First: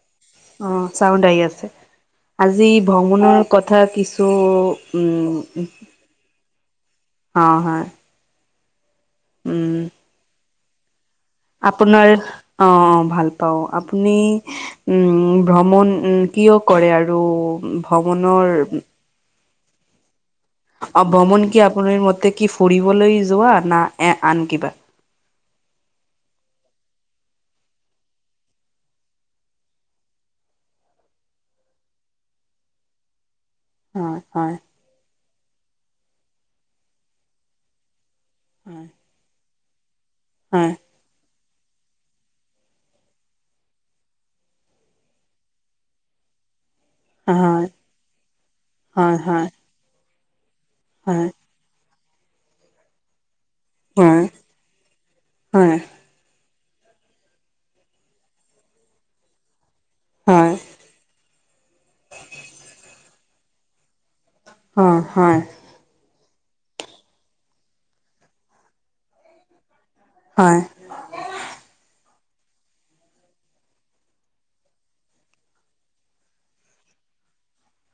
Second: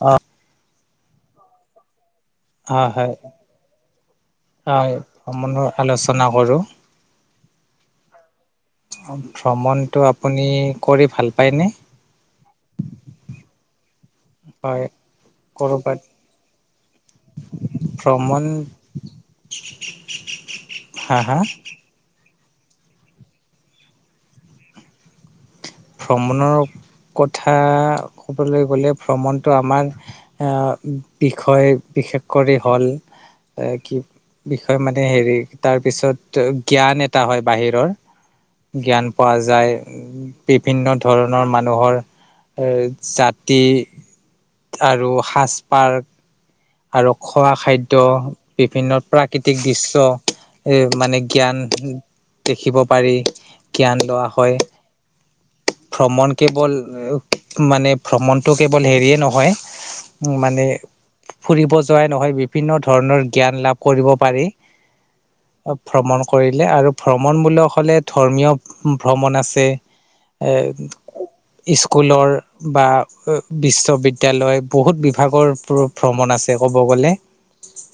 অ' অ', চাউণ্ড আহি আছে। আজি হয় হয় ভ্ৰমণৰ কথা কিছু, হয় ভ্ৰমণৰ উম আলোচনা কৰোঁ অ', হয়। অ', উম, ভ্ৰমণটো আপুনি কৰি ভাল পায়নে আপোনাৰ, অ' ভাল পাওঁ, আপুনি হয় উম, ভ্ৰমণ কৰ'বাত উম কিয় কৰে আৰু ভ্ৰমণ ভ্ৰমণৰ [inaudible] অ' হা ভ্ৰমণ কি আপোনাৰ মতে কি ফুৰিবলৈ যোৱা না এ-আন কিবা? ভ্ৰমণৰ কথা ক'বলৈ গ'লে ভ্ৰমণটো আমাৰ আ, বিষয় বিশেষ কৰি হ'ল‍‌‌ এ কি, হয়, হয়, বিষয় মানে হেৰি, তাৰপিছত জ্ঞান এটা হয় বাহিৰৰ। হয়, জ্ঞান পোৱা যায়, হয়, বিভিন্ন ধৰণ ধৰণৰ মানুহৰ জাতি আৰু সাজ-পাৰ আৰু খোৱা হয়, খাদ্য, বিভিন্ন হয়, হয়, হয়। প্ৰাকৃতিক দৃশ্য এ মানে হয়, জ্ঞান দেখিব পাৰি, জ্ঞান লোৱা হয় হয়। ভ্ৰমণ কেৱল, মানে ভ্ৰমণটো কেৱল হেৰিয়ে নহয় হয়, মানে ফুৰিব যোৱাই নহয়, বিভিন্ন ধৰণৰ জ্ঞান লাভ কৰিব পাৰি। অ' হয়। ভ্ৰমণ কৰিলে আৰু ভ্ৰমণমূলক ধৰ্মীয় ভ্ৰমণ আছে। হয়। [unintelligible] স্কুলৰ বা বিশ্ববিদ্যালয় বহুত বিভাগৰ ভ্ৰমণ আছে ক'ব গ'লে।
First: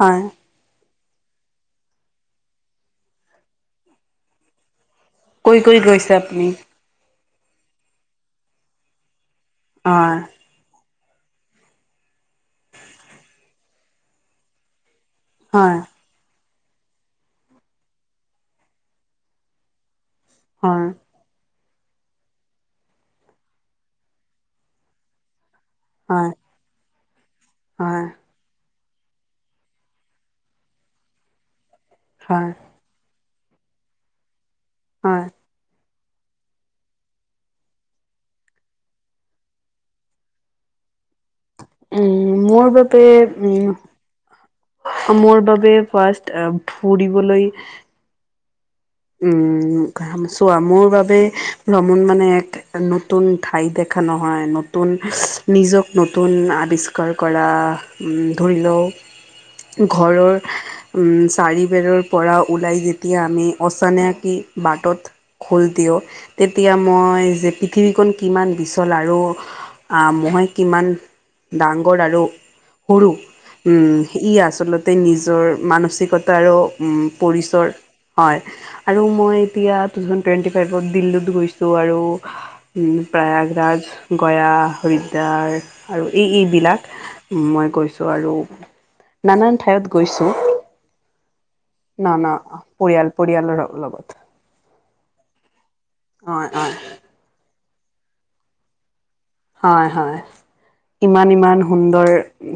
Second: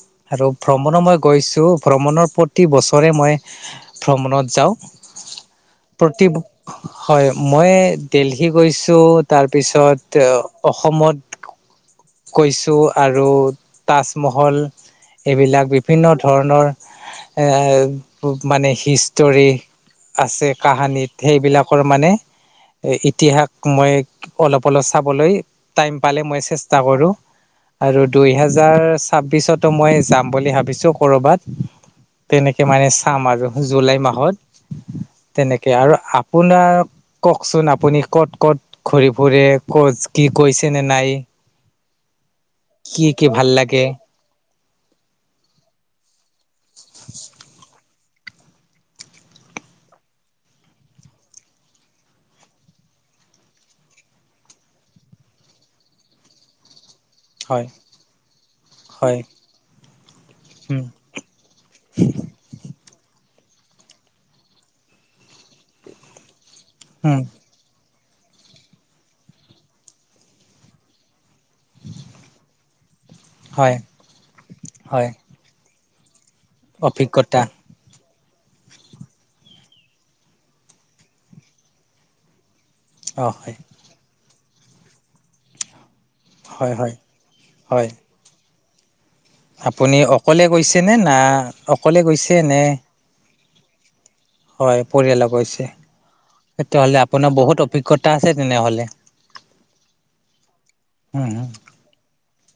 হয়। আৰু ভ্ৰমণৰ মই গৈছোঁ, ভ্ৰমণৰ প্ৰতি বছৰে মই ভ্ৰমণত যাওঁ। কৈ কৈ গৈছে প্ৰতি আপুনি, হয়, মই দেলহি গৈছোঁ হয়, তাৰপিছত অসমত গৈছোঁ আৰু তাজমহল এইবিলাক হয়, বিভিন্ন ধৰণৰ, এ মানে হিষ্টৰী আছে হয়, কাহানীত। সেইবিলাকৰ মানে ইতিহাস মই অলপ অলপ চাবলৈ টাইম পালে হয়। মই চেষ্টা কৰোঁ, আৰু হয়, দুইহাজাৰ ছাব্বিছতো মই যাম বুলি ভাবিছোঁ ক'ৰবাত, হয়, তেনেকে মানে চাম আৰু। জুলাই মাহত হয়। তেনেকে আৰু আপোনাৰ কওঁকচোন আপুনি ক'ত - ক'ত ঘূৰি ফুৰে কত কি কৈছে নে নাই। উম, মোৰ বাবে কি কি ভাল উম, লাগে মোৰ বাবে ফাৰ্ষ্ট ফুৰিবলৈ উম, চোৱা মোৰ বাৱে ভ্ৰমণ মানে এক নতুন ঠাই দেখা নহয় নতুন নিজক নতুন আৱিষ কাৰ কৰা হয় ধৰি লও হয় ঘৰৰ উম, চাৰিবেৰৰ পৰা ওলাই যেতিয়া আমি অচানেকি বাটত খোজ দিওঁ তেতিয়া উম মই যে পৃথিৱীকণ কিমান বিচল আৰু মই কিমান ডাঙৰ আৰু সৰু হয় ই আচলতে হয় নিজৰ মানসিকতা তাৰো অভিজ্ঞতা পৰিচৰ হয় আৰু মই এতিয়া টু থাউজেণ্ড টুৱেণ্টি ফাইভত দিল্লীত গৈছোঁ আৰু অ হয় প্ৰয়াগৰাজ, গয়া, হৰিদ্যাৰ আৰু এই হয় এইবিলাক হয় মই হয় গৈছোঁ আৰু নানান ঠাইত আপুনি গৈছো অকলে গৈছেনে না অকলে না না গৈছে নে পৰিয়াল পৰিয়ালৰ লগত। হয় পৰিয়ালো গৈছে হয় হয় তেতিয়াহলে আপোনাৰ বহুত অভিজ্ঞতা আছে তেনেহলে। হয় - হয়, উম ইমান - ইমান সুন্দৰ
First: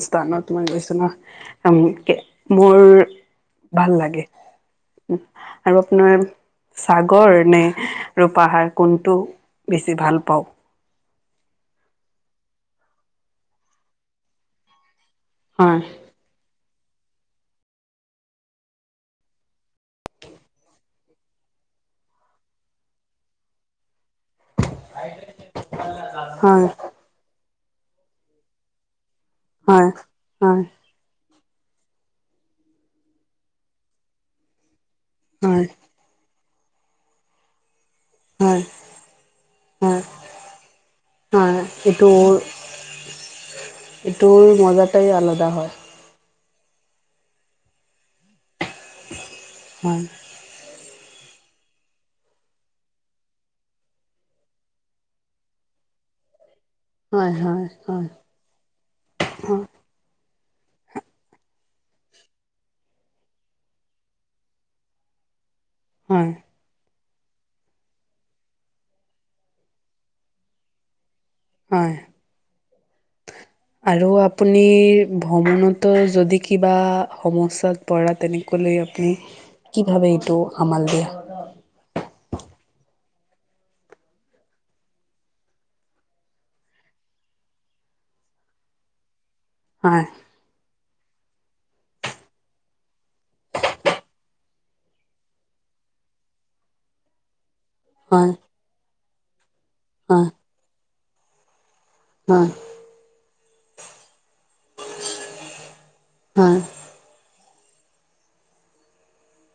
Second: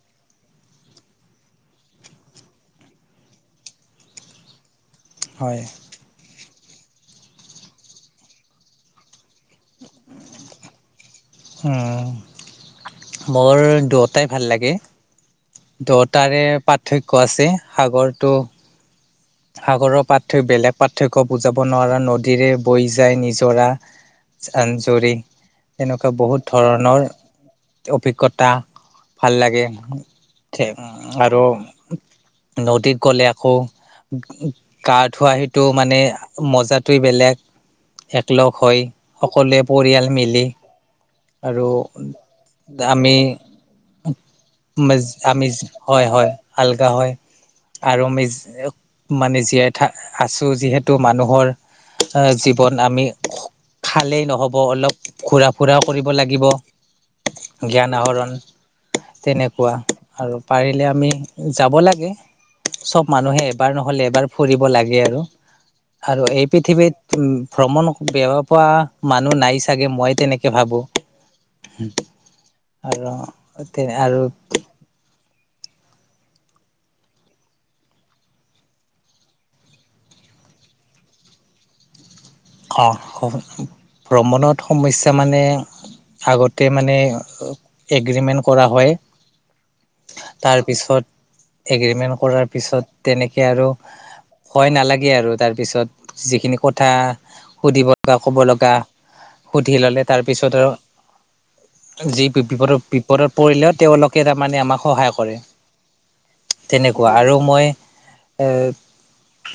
স্থানত মই গৈছো ন [unintelligible] মোৰ ভাল লাগে হয় আৰু আপোনাৰ চাগৰ নে আৰু পাহাৰ কোনটো বেছি ভাল পাওঁ। মোৰ দুয়টাই ভাল লাগে। হয় দুটাৰে পাৰ্থক্য আছে সাগৰটো সাগৰৰ পাৰ্থক্য বেলেগ পাৰ্থক্য বুজাব নোৱাৰা নদীৰে বৈ যায় নিজৰা। জান জুৰি এনেকুৱা বহুত হয় ধৰণৰ অভিজ্ঞতা। ভাল লাগে হয় হয় আৰু নদীত গ'লে আকৌ গা ধোৱা সিটো হয় মানে মজাটোৱেই বেলেগ। একলগ হয় হৈ সকলোৱে হয় পৰিয়াল মিলি। হয় আৰু এইটোৰ আমি এইটোৰ মজাটাই - আলাদা আমি হয় [unintelligible] হয়-হয় হালকা হয় আৰু আমি মানে জীয়াই থা হয় আছো যিহেতু মানুহৰ জীৱন আমি খালেই নহ'ব অলপ ঘূৰা - ফুৰা কৰিব লাগিব হয় হয় জ্ঞান হয় আহৰণ হয় তেনেকুৱা আৰু পাৰিলে আমি যাব লাগে। চব মানুহে এবাৰ নহলে এবাৰ ফুৰিব লাগে আৰু আৰু হয় এই পৃথিৱীত উ ভ্ৰমণ বেয়া পোৱা মানুহ নাই চাগে মই তেনেকে ভাবো। হয় [unintelligible] আৰু তে আৰু ভ্ৰমণতো যদি কিবা সমস্যাত পৰা তেনেকে হলে আপুনি কি ভাৱে এইটো সামাল দিয়া। অ, ভ্ৰমণত সমস্যা মানে আগতে মানে এগ্ৰিমেণ্ট কৰা হয়। হয়। তাৰ পিছত এগ্ৰিমেন্ট কৰাৰ পিছত তেনেকে আৰু ভয় নালাগে আৰু তাৰপিছত যিখিনি কথা সুধিব লগা বা হয় ক'ব লগা। সুধি ললে তাৰ হয় পিছত আৰু যি হয় বিপদৰ বিপদত পৰিলেও তেওঁলোকে তাৰমানে আমাক সহায় কৰে। হয় তেনেকুৱা আৰু মই এ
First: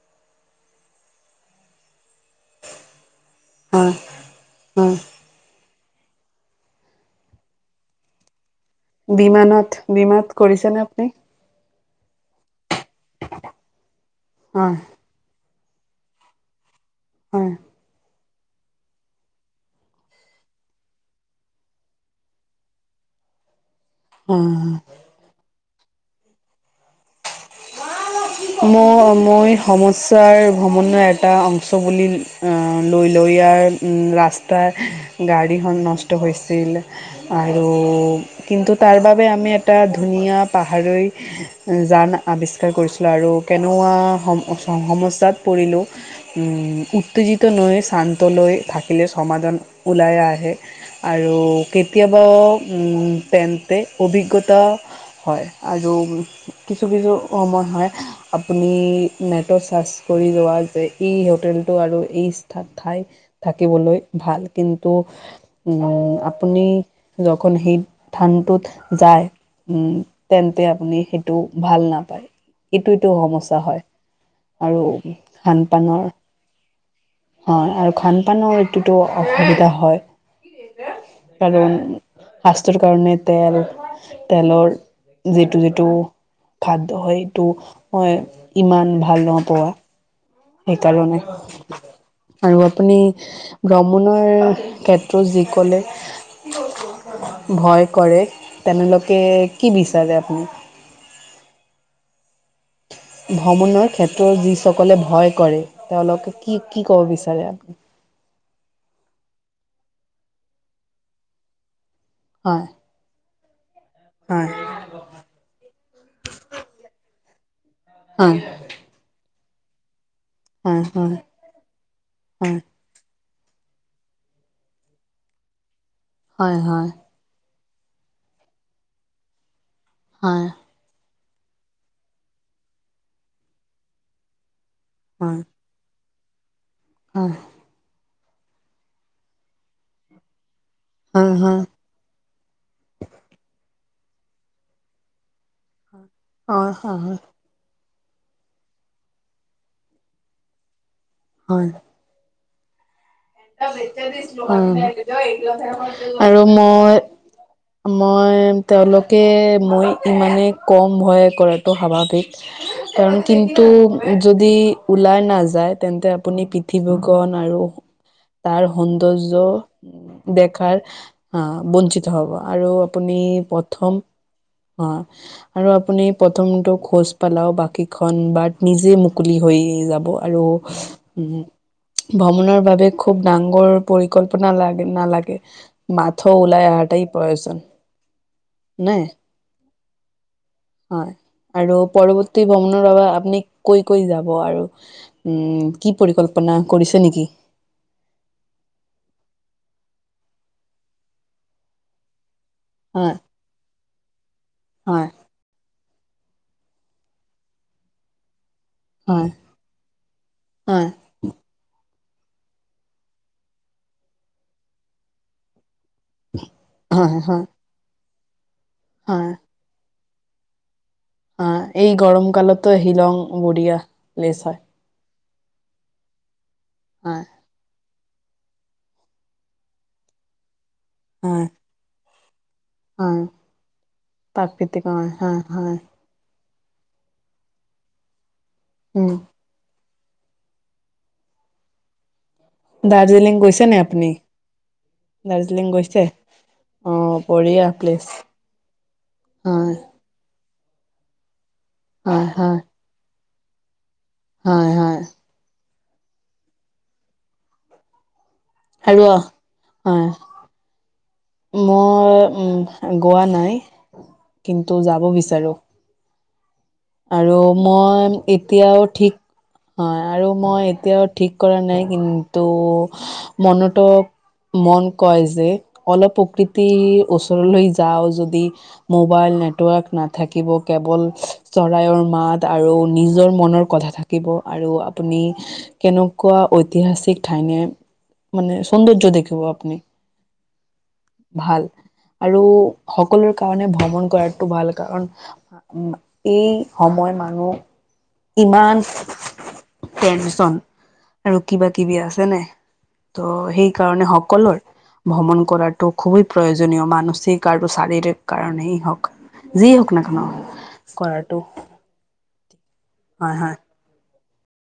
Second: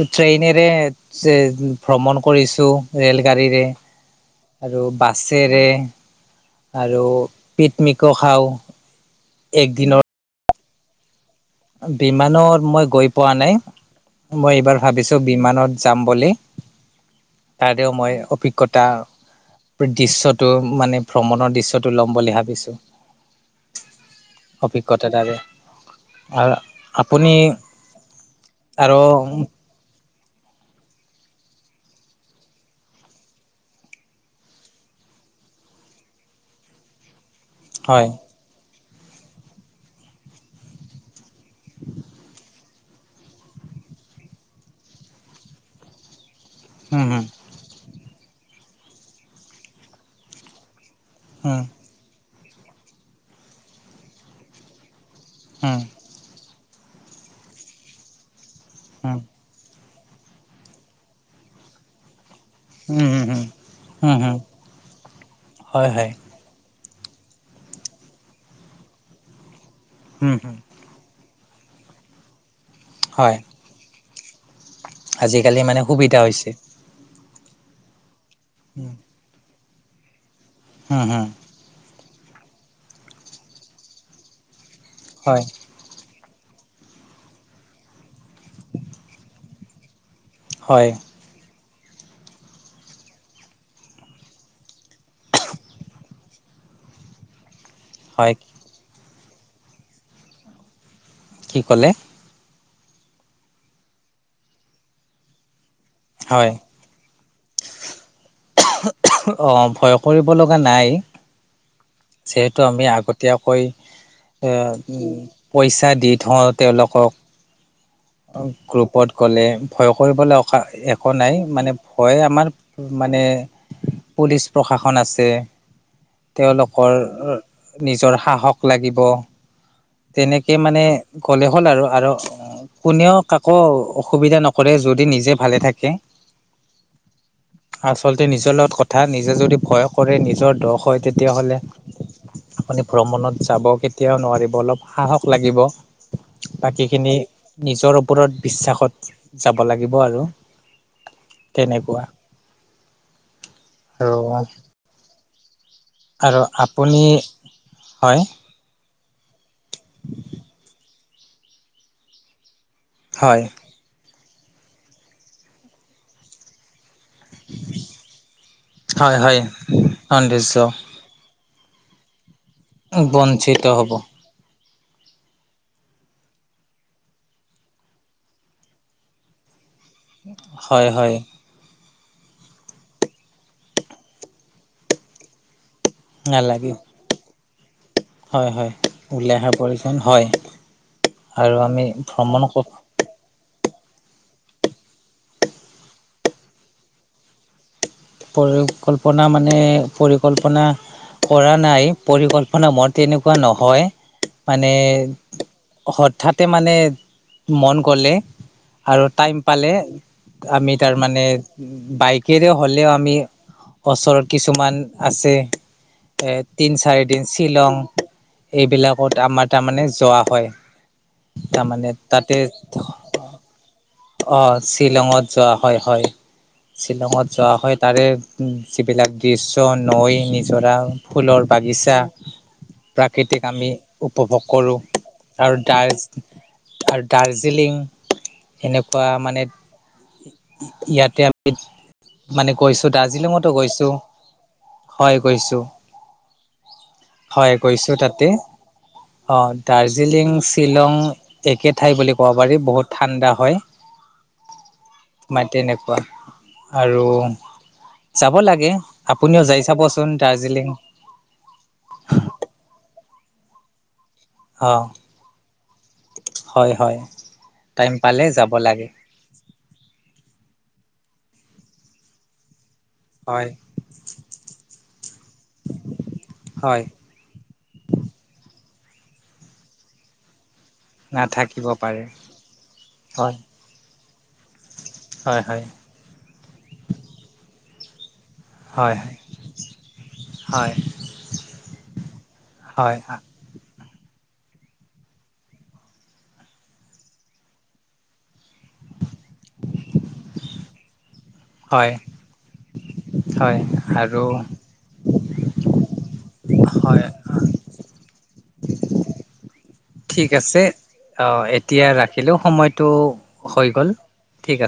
ট্ৰেইনেৰে এ ভ্ৰমণ কৰিছো ৰেল গাড়ীৰে। হয় আৰু হয় বাছেৰে আৰু পিকমিকো খাওঁ। বিমানত একদিনৰ বিমাত কৰিছেনে আপুনি? বিমানত মই গৈ পোৱা নাই মই হয় এইবাৰ ভাবিছো বিমানত যাম বুলি। অহ, আৰু মই অভিজ্ঞতা দৃশ্যটো মানে ভ্ৰমণৰ দৃশ্যটো ল'ম বুলি ভাবিছো। হয় অভিজ্ঞতা তাৰে আৰু আপুনি ম আৰু মই সমস্যাৰ ভ্ৰমণৰ এটা অংশ বুলি লৈ লওঁ ইয়াৰ ৰাস্তা গাড়ীখন নষ্ট হৈছিল আৰু হয় কিন্তু তাৰ বাবে আমি এটা ধুনীয়া পাহাৰৈ জানা আৱিষ্কাৰ কৰিছিলোঁ আৰু কেনোৱা সম সমস্যাত পৰিলোঁ উম, উত্তেজিত নৈয় শান্ত লৈ থাকিলে সমাধান ওলাই আহে। আৰু উম কেতিয়াবা পেণ্টে অভিজ্ঞতা, হয় উম আৰু কিছু-কিছু সময় হয় আপুনি উম উম হম নেট চাৰ্চ কৰি যোৱা যে এই হোটেলটো আৰু এই অ, ঠাই থাকিবলৈ হম উম হম ভাল কিন্তু হয় হয় উম, আপুনি যখন সেই থানটোত যায় উম, তেন্তে আপুনি এইটো ভাল নাপায় এইটোটো সমস্যা হয়। আৰু আজিকালি মানে খানপানৰ সুবিধা হৈছে হয় আৰু খান পানৰ এইটোতো অসুবিধা হয়। উম, উম, কাৰণ শাস্ৰৰ কাৰণে তেল তেলৰ হয় যিটো-যিটো হয় সেইটো হয় ইমান ভাল নপোৱা হয় সেইকাৰণে। আৰু আপুনি ভ্ৰমণৰ ক্ষেত্ৰত যি কলে, ভয় কৰে হয় তেনেলোকে কি বিচাৰে আপুনি? কি ক'লে? ভ্ৰমণৰ ক্ষেত্ৰত যিসকলে ভয় কৰে তেওঁলোকে হয় কি কি ক'ব বিচাৰে? অ, ভয় কৰিব লগা নাই যিহেতু হয় আমি আগতে তেতিয়াকৈ হয় পইচা দি থওঁ তেওঁলোকক। হয় গ্ৰুপত গ'লে ভয় কৰিবলৈ অ, হয় একো হয় নাই। মানে ভয় হয় আমাৰ মানে পুলিচ প্ৰশাসন আছে হয় হয় তেওঁলোকৰ নিজৰ সাহস লাগিব। হয় তেনেকে মানে ক'লে হ'ল আৰু আৰু কোনেও কাকো অসুবিধা নকৰে যত যদি নিজে ভালে থাকে। উম, আচলতে নিজৰ লগত কথা নিজে যদি ভয় কৰে নিজৰ দষ হয় তেতিয়াহলে আপুনি ভ্ৰমণত যাব কেতিয়াও নোৱাৰিব অলপ সাহস লাগিব। হয় বাকী হয় খিনি হয় নিজৰ ওপৰত বিশ্বাসত যাব লাগিব আৰু হয় তেনেকুৱা। আৰু উম, আৰু মই হয় মই, তেওঁলোকে মই ইমানেই কম ভয় কৰাতটো স্বাভাৱিক, কাৰণ হয় কিন্তু যদি উলাই নাযায় তেন্তে আপুনি গণ আৰু তাৰ হয় সৌন্দৰ্য সৌন্দৰ্য দেখাৰ আ বঞ্চিত হ'ব, আৰু আপুনি বঞ্চিত হ'ব প্ৰথম অ'। আৰু আপুনি প্ৰথমটো খোজ পালাও, বাকীখন বাট নিজে মুকলি হৈ যা। ব আৰু হয় হয় উম ভ্ৰমণৰ বাবে খুব ডাঙৰ পৰিকল্পনা লাগ নালাগে। মাথো নালাগে ওলাই অহাটাই প্ৰয়োজন। হয়' হয়' নে উলাই অহা প্ৰয়োজন হয়। হয় 'আৰু আমি ভ্ৰমণ পৰৱৰ্তী ভ্ৰমণৰ বাবে আপনি কৈ কৈ যাব আৰু, উম' কি পৰিকল্পনা কৰিছে নেকি? পৰিকল্পনা মানে, পৰিকল্পনা কৰা নাই। পৰিকল্পনা মোৰ হয় তেনেকুৱা নহয়, মানে হয় হঠাতে মানে মন গ'লে, আৰু হয় টাইম পালে, আমি হয় তাৰ মানে বাইক কেৰে হ'লেও আমি ওচৰত কিছুমান আছে। এ তিন চাৰি হয় দিন হয় শ্বিলং, এইবিলাকত হয় আমাৰ তাৰমানে যোৱা হয়। অ তাৰমানে এই গৰম তাতে কালততো হিলং বঢ়িয়া। প্লেচ হয় অ' শ্বিলঙত যোৱা হয় হয়, হয় শ্বিলঙত যোৱা হয়। তাৰে যিবিলাক দৃশ্য নৈ, নিজৰা হয় ফুলৰ বাগিচা। হয় প্ৰাকৃতিক আমি উপভোগ কৰো। প্ৰাকৃতিক হয় হয় আৰু হয় তাৰ আৰু দাৰ্জিলিং, এনেকুৱা উম মানে ইয়াতে মানে গৈছো, দাৰ্জিলিং দাৰ্জিলিঙতো গৈছে নে গৈছো। আপুনি হয় গৈছোঁ দাৰ্জিলিং গৈছে অ হয় বঢ়িয়া গৈছোঁ প্লেচ তাতে। অ, দাৰ হয় দাৰ্জিলিং শ্বিলং একে ঠাই বুলি হয় ক'ব হয় পাৰি। বহুত ঠাণ্ডা হয়। হয়, হয়। বা তেনেকুৱা, আৰু যাব লাগে। খালো, আপুনিও যাই চাবচোন হয়। দাৰ্জিলিং মই উম গোৱা নাই, অ কিন্তু যাব বিচাৰো। হয় হয় আৰু টাইম মই পালে যাব এতিয়াও লাগে ঠিক হয় আৰু মই এতিয়াও ঠিক কৰা নাই, কি ত' হয় মনত মন কয় যে, অলপ প্ৰকৃতি হয় ওচৰলৈ যাওঁ যদি, মোবাইল নেটৱৰ্ক নাথাকিব কেৱল নাথাকিব চৰাইৰ পাৰে মাত আৰু নিজৰ হয় মনৰ কথা থাকিব। আৰু আপুনি হয় হয় কেনে কোৱা ঐতিহাসিক ঠাইনে মানে হয় সৌন্দৰ্য দেখিব আপুনি। হয় ভাল আৰু হয় সকলোৰে কাৰণে ভ্ৰমণ কৰাটো ভাল কাৰণ, উ এই সময় মানুহ ইমান চন আৰু কিবা হয় কিবি আছে নাই। ত' হয় সেইকাৰণে আৰু সকলোৰে ভ্ৰমণ কৰাটো খুবেই প্ৰয়োজনীয়, হয় মানসিক টো শাৰীৰিক কাৰণেই হওঁক, যি হক ঠিক আছে, অ' এতিয়া ৰাখিলোঁ সময়টো হয় হয় হৈ গ'ল। ঠিক আছে